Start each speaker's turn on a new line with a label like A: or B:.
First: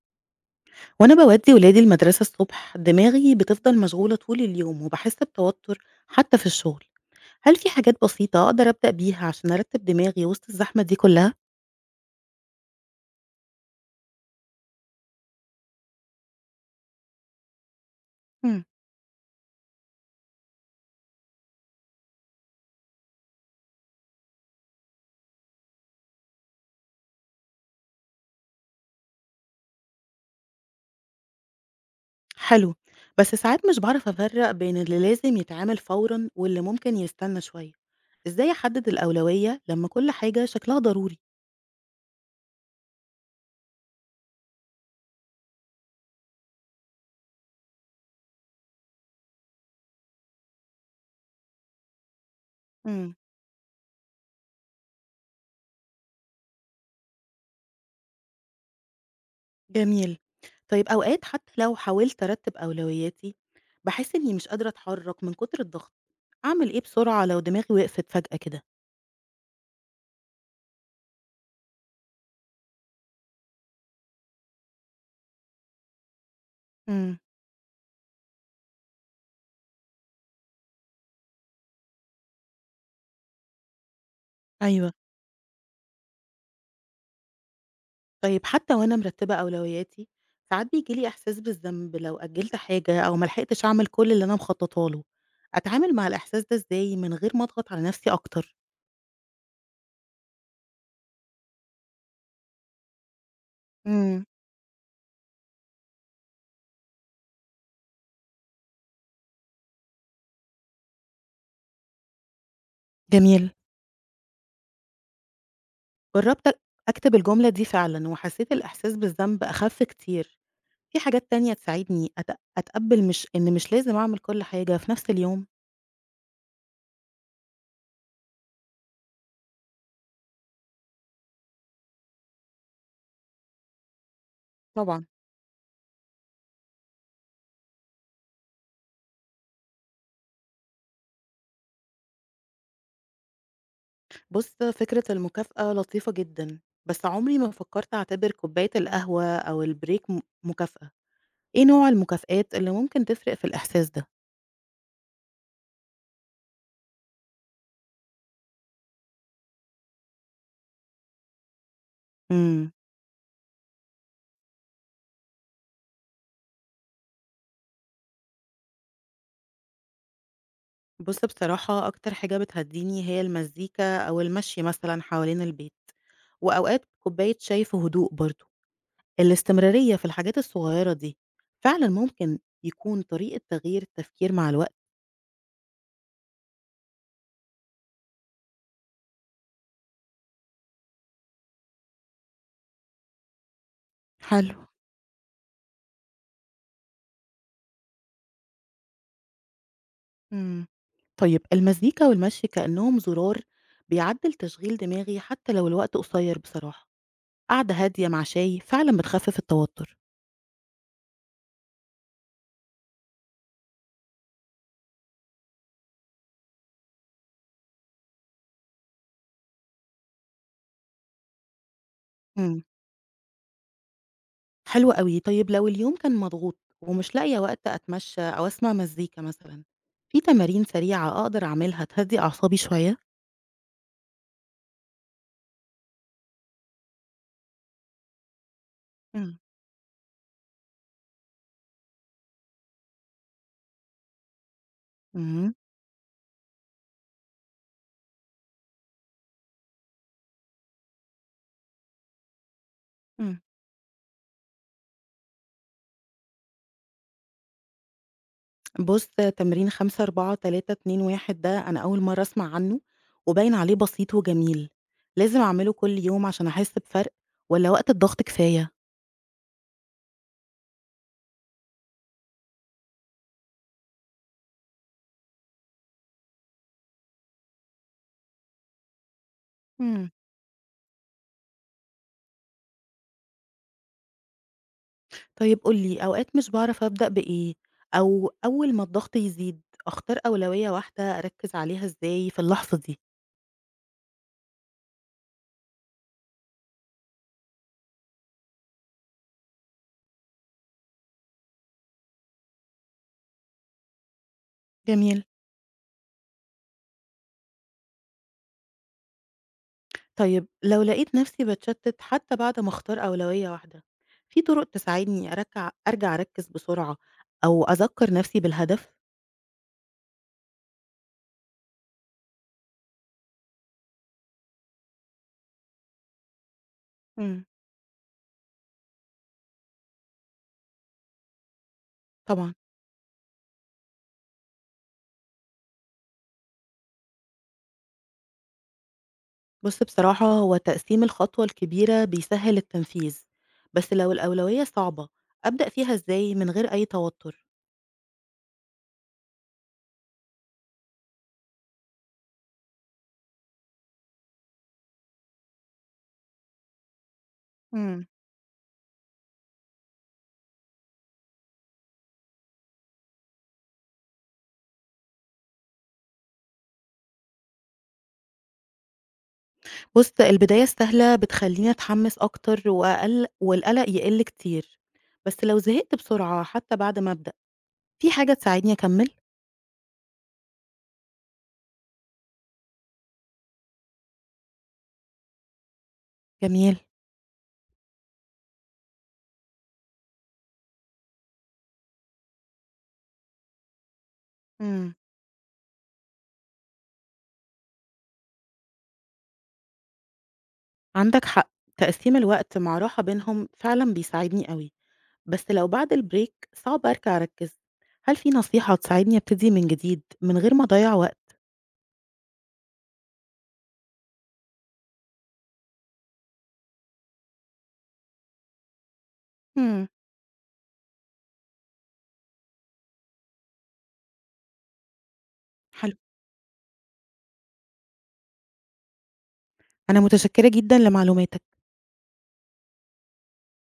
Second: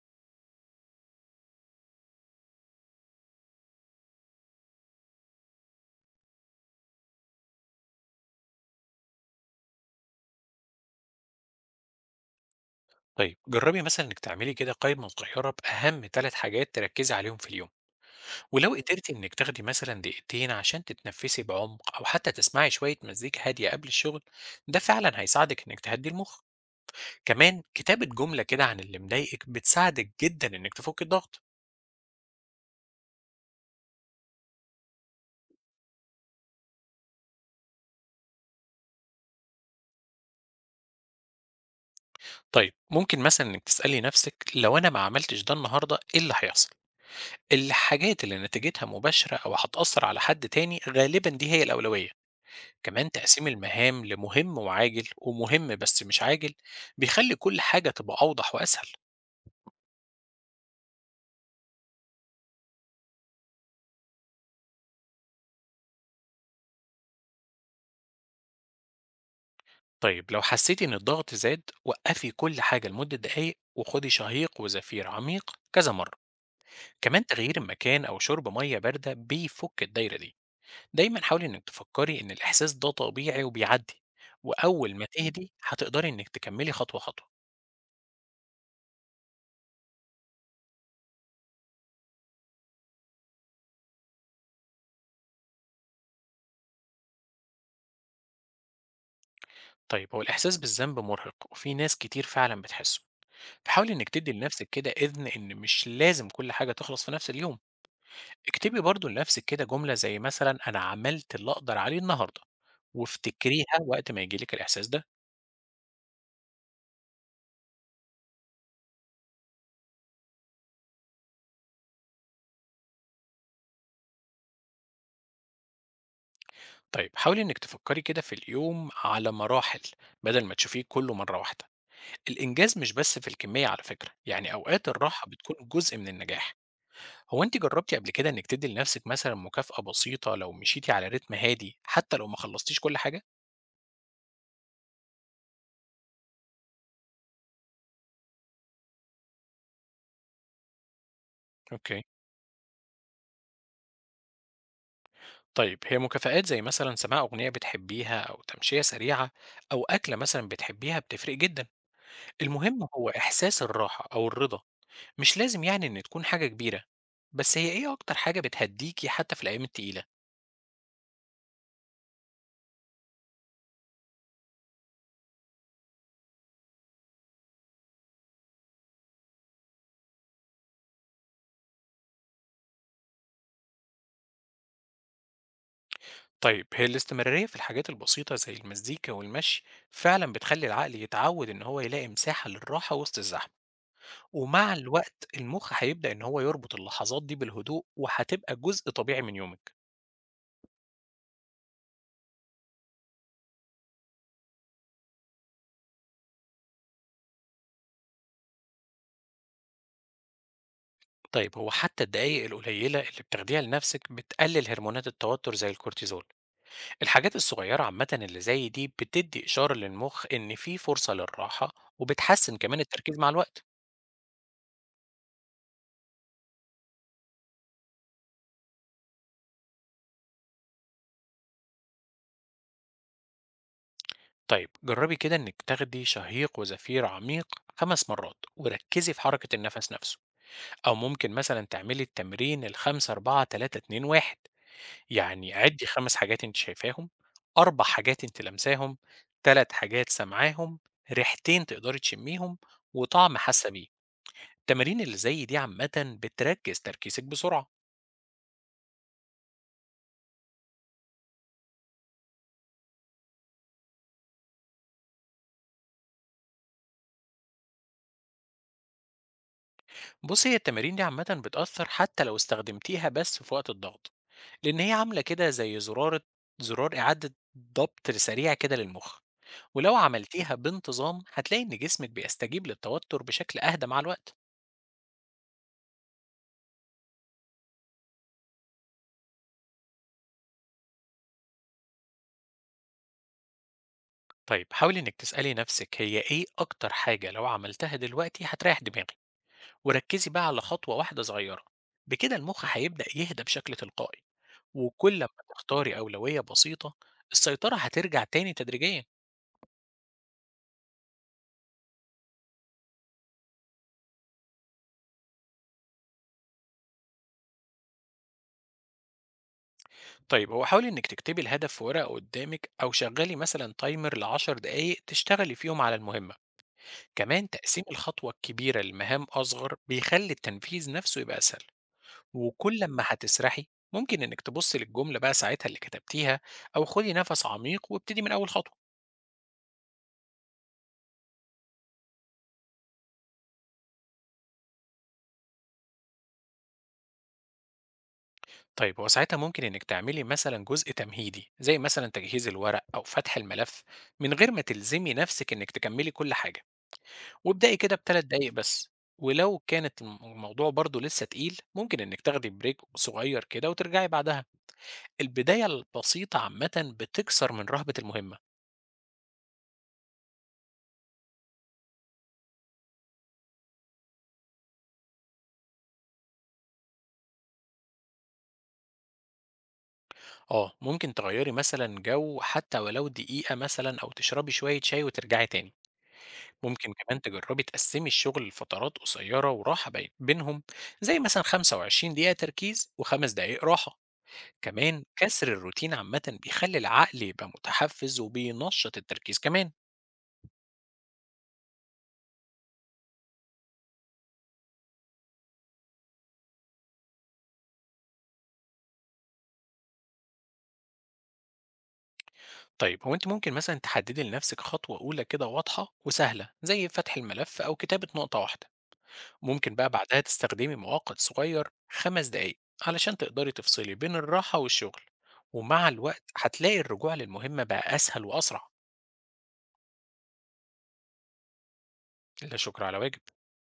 A: وانا بودي ولادي المدرسة الصبح، دماغي بتفضل مشغولة طول اليوم وبحس بتوتر حتى في الشغل. هل في حاجات بسيطة اقدر ابدأ بيها عشان ارتب دماغي وسط الزحمة دي كلها؟
B: طيب جربي مثلا انك تعملي كده قائمه صغيره باهم 3 حاجات تركزي عليهم في اليوم.
A: مم.
B: ولو قدرتي انك تاخدي مثلا دقيقتين عشان تتنفسي بعمق او حتى تسمعي شويه مزيكا هاديه قبل الشغل، ده فعلا هيساعدك انك تهدي المخ. كمان كتابه جمله كده عن اللي مضايقك بتساعدك جدا انك تفك الضغط.
A: حلو، بس ساعات مش بعرف افرق بين اللي لازم يتعامل فورا واللي ممكن يستنى شوية. ازاي احدد الأولوية لما كل حاجة شكلها ضروري؟
B: طيب ممكن مثلا انك تسالي نفسك لو انا ما عملتش ده النهارده ايه اللي هيحصل. الحاجات اللي نتيجتها مباشره او هتاثر على حد تاني غالبا دي هي الاولويه. كمان
A: مم.
B: تقسيم المهام لمهم وعاجل ومهم بس مش عاجل بيخلي كل حاجة تبقى أوضح وأسهل.
A: جميل. طيب اوقات حتى لو حاولت ارتب أولوياتي، بحس اني مش قادرة اتحرك من كتر الضغط. اعمل ايه بسرعة لو دماغي وقفت فجأة كده؟
B: طيب لو حسيتي إن الضغط زاد وقفي كل حاجة لمدة دقايق وخدي شهيق وزفير عميق كذا مرة.
A: مم.
B: كمان تغيير المكان أو شرب مية باردة بيفك الدايرة دي. دايما حاولي إنك تفكري إن الإحساس ده طبيعي وبيعدي،
A: أيوه.
B: وأول ما تهدي هتقدري إنك تكملي خطوة خطوة.
A: طيب حتى وأنا مرتّبة أولوياتي، ساعات بييجي لي إحساس بالذنب لو أجّلت حاجة أو ما لحقتش أعمل كل اللي أنا مخطّطة له. أتعامل مع الإحساس ده إزاي من غير ما أضغط على نَفْسي أكتر؟
B: طيب هو الإحساس بالذنب مرهق وفي ناس كتير فعلا بتحسه. حاولي إنِّك
A: إمم،
B: تدّي لنفسِك كده إذن إن مش لازم كل حاجة تخلص في نفس اليوم، اكتبي برضه لنفسِك كده جملة زي مثلًا أنا عملت اللي أقدر عليه النهارده،
A: جميل.
B: وافتكريها وقت ما ييجي لِك الإحساس ده.
A: جرّبت أ أكتب الجملة دي فعلًا وحسّيت الإحساس بالذنب أخَف كتير. في حاجات تانية تساعدني أتقبّل مش إن مش لازم أعمل كل حاجة في نَفْس اليوم؟
B: طيب حاولي إنِّك تفكّري كده في اليوم على مراحل، بدل ما تشوفيه كله مرّة واحدة. الإنجاز مش بس في الكمية على فكرة، يعني أوقات
A: طبعًا.
B: الراحة بتكون جزء من النجاح. هو أنتِ جرّبتِ قبل كده إنِّك تدّي لنفسِك مثلًا مكافأة بسيطة لو مشيتِ على رتم هادي، حتى لو ما خلصتيش كل حاجة؟
A: بُص، فكرة المكافأة لطيفة جدًا، بس عمري ما فكّرت أعتبر كوباية القهوة أو الbreak مكافأة. إيه نوع
B: أوكي.
A: المكافآت اللي ممكن تفرق في الإحساس ده؟
B: طيب هي مكافآت زي مثلا سماع أغنية بتحبيها أو تمشية سريعة أو أكلة مثلا بتحبيها بتفرق جدا.
A: إمم.
B: المهم هو إحساس الراحة أو الرضا، مش لازم يعني إن تكون حاجة كبيرة. بس هي إيه أكتر حاجة بتهديكي حتى في الأيام التقيلة؟
A: بُص، بصراحة أكتر حاجة بتهدّيني هي المزيكا أو المشي مثلًا حوالين البيت، وأوقات كوباية شاي في هدوء برضه، الاستمرارية في الحاجات الصغيرة دي فعلًا ممكن يكون طريقة تغيير التفكير مع الوقت.
B: طيب هي الاستمرارية في الحاجات البسيطة زي المزيكا والمشي فعلا بتخلي العقل يتعود إن هو يلاقي مساحة للراحة وسط الزحمة.
A: حلو.
B: ومع الوقت المخ هيبدأ إن هو يربط اللحظات دي بالهدوء وهتبقى جزء طبيعي من يومك.
A: إمم. طيب المزيكا والمشي كأنهم زرار بيعدّل تشغيل دماغي حتى لو الوقت قصير، بصراحة قعدة هادية مع شاي فعلًا بتخفف التوتر.
B: طيب هو حتى الدقايق القليلة اللي بتاخديها لنفسك بتقلل هرمونات التوتر زي الكورتيزول. الحاجات الصغيرة عامة اللي زي دي بتدي إشارة للمخ إن في فرصة للراحة وبتحسن
A: إمم.
B: كمان التركيز مع الوقت.
A: حلو أوي. طيب لو اليوم كان مضغوط ومش لاقية وقت أتمشى أو أسمع مزيكا مثلًا، في تمارين سريعة أقدر أعملها تهدّي أعصابي شوية؟
B: طيب جربي كده إنك تاخدي شهيق وزفير عميق 5 مرات وركزي في
A: إمم.
B: حركة النفس نفسه. أو ممكن مثلا تعملي التمرين الخمسة أربعة تلاتة اتنين واحد.
A: اهم.
B: يعني عدّي 5 حاجات أنتِ شايفاهم، 4 حاجات أنتِ لامساهم، 3 حاجات سامعاهم، ريحتين تقدري تشميهم، وطعم
A: إمم.
B: حاسة بيه. التمارين اللي زي دي عامةً بتركّز تركيزِك بسرعة.
A: بُص، تمرين 5، 4، 3، 2، 1 ده أنا أول مرّة أسمع عنه وباين عليه بسيط وجميل. لازم أعمله كل يوم عشان أحس بفرق والّا وقت الضغط كفاية؟
B: بُصّي، هي التمارين دي عامةً بتأثّر حتى لو استخدمتيها بس في وقت الضغط، لإن هي عاملة كده زي زرار إعادة ضبط سريع كده للمُخ، ولو
A: إمم.
B: عملتيها بانتظام هتلاقي إن جسمِك بيستجيب للتوتر بشكل أهدى مع الوقت.
A: طيب قُل لي، أوقات مش باعرف أبدأ بإيه، أو أول ما الضغط يزيد أختار أولوية واحدة أركّز عليها إزاي في اللحظة دي؟
B: طيب حاولي إنك تسألي نفسك هي إيه أكتر حاجة لو عملتها دلوقتي هتريح دماغي، وركزي بقى على خطوة واحدة صغيرة. بكده المخ هيبدأ يهدى بشكل تلقائي، وكل
A: جميل.
B: ما تختاري أولوية بسيطة السيطرة هترجع تاني تدريجيا.
A: طيب لو لقيت نفسي باتشتت حتى بعد ما اختار أولوية واحدة، في طرق تساعدني أرجع أركز بسرعة أو أذكر نفسي بالهدف؟
B: طيب هو حاولي إنك تكتبي الهدف في ورقة قدامك أو شغلي مثلا تايمر لعشر دقايق تشتغلي فيهم على المهمة.
A: مم.
B: كمان تقسيم الخطوة الكبيرة لمهام أصغر بيخلي التنفيذ نفسه يبقى أسهل.
A: طبعًا.
B: وكل لما هتسرحي ممكن انك تبصي للجمله بقى ساعتها اللي كتبتيها او خدي نفس عميق وابتدي من اول خطوه.
A: بُص، بصراحة هو تقسيم الخطوة الكبيرة بيسهل التنفيذ، بس لو الأولوية صعبة أبدأ فيها إزاي من غير أي توتر؟
B: طيب هو ساعتها ممكن انك تعملي مثلا جزء تمهيدي زي مثلا تجهيز الورق او فتح الملف من غير ما تلزمي نفسك انك تكملي كل حاجه، وابدأي كده
A: مم.
B: بثلاث دقايق بس. ولو كانت الموضوع برضو لسه تقيل ممكن انك تاخدي بريك صغير كده وترجعي بعدها. البدايه البسيطه عامه بتكسر من رهبه المهمه.
A: بُص، البداية السهلة بتخليني أتحمس أكتر وأقل والقلق يقل كتير، بس لو زهقت بسرعة حتى بعد ما أبدأ، في حاجة تساعدني أكمل؟
B: آه، ممكن تغيّري مثلًا جو حتى ولو دقيقة مثلًا أو تشربي شوية شاي وترجعي تاني.
A: جميل.
B: ممكن كمان تجرّبي تقسّمي الشغل لفترات قصيّرة وراحة بينهم، زي مثلًا 25 دقيقة تركيز و5 دقايق راحة.
A: مم.
B: كمان كسر الروتين عامةً بيخلّي العقل يبقى متحفّز وبينشّط التركيز كمان.
A: عندك حق، تقسيم الوقت مع راحة بينهم فعلا بيساعدني قوي، بس لو بعد البريك صعب أرجع أركز، هل في نصيحة تساعدني أبتدي من جديد من غير ما أضيع وقت؟
B: طيب هو أنتِ ممكن مثلًا تحدّدي لنَفْسِك خطوة أولى كده واضحة وسهلة، زي فتح الملف أو كتابة نقطة واحدة. ممكن
A: مم.
B: بقى بعدها تستخدمي مؤقت صغير 5 دقايق علشان تقدري تفصلي بين الراحة والشغل. ومع
A: حلو.
B: الوقت هتلاقي الرجوع للمهمة بقى أسهل وأسرع.
A: أنا متشكرة جدا لمعلوماتك.
B: لا شكر على واجب.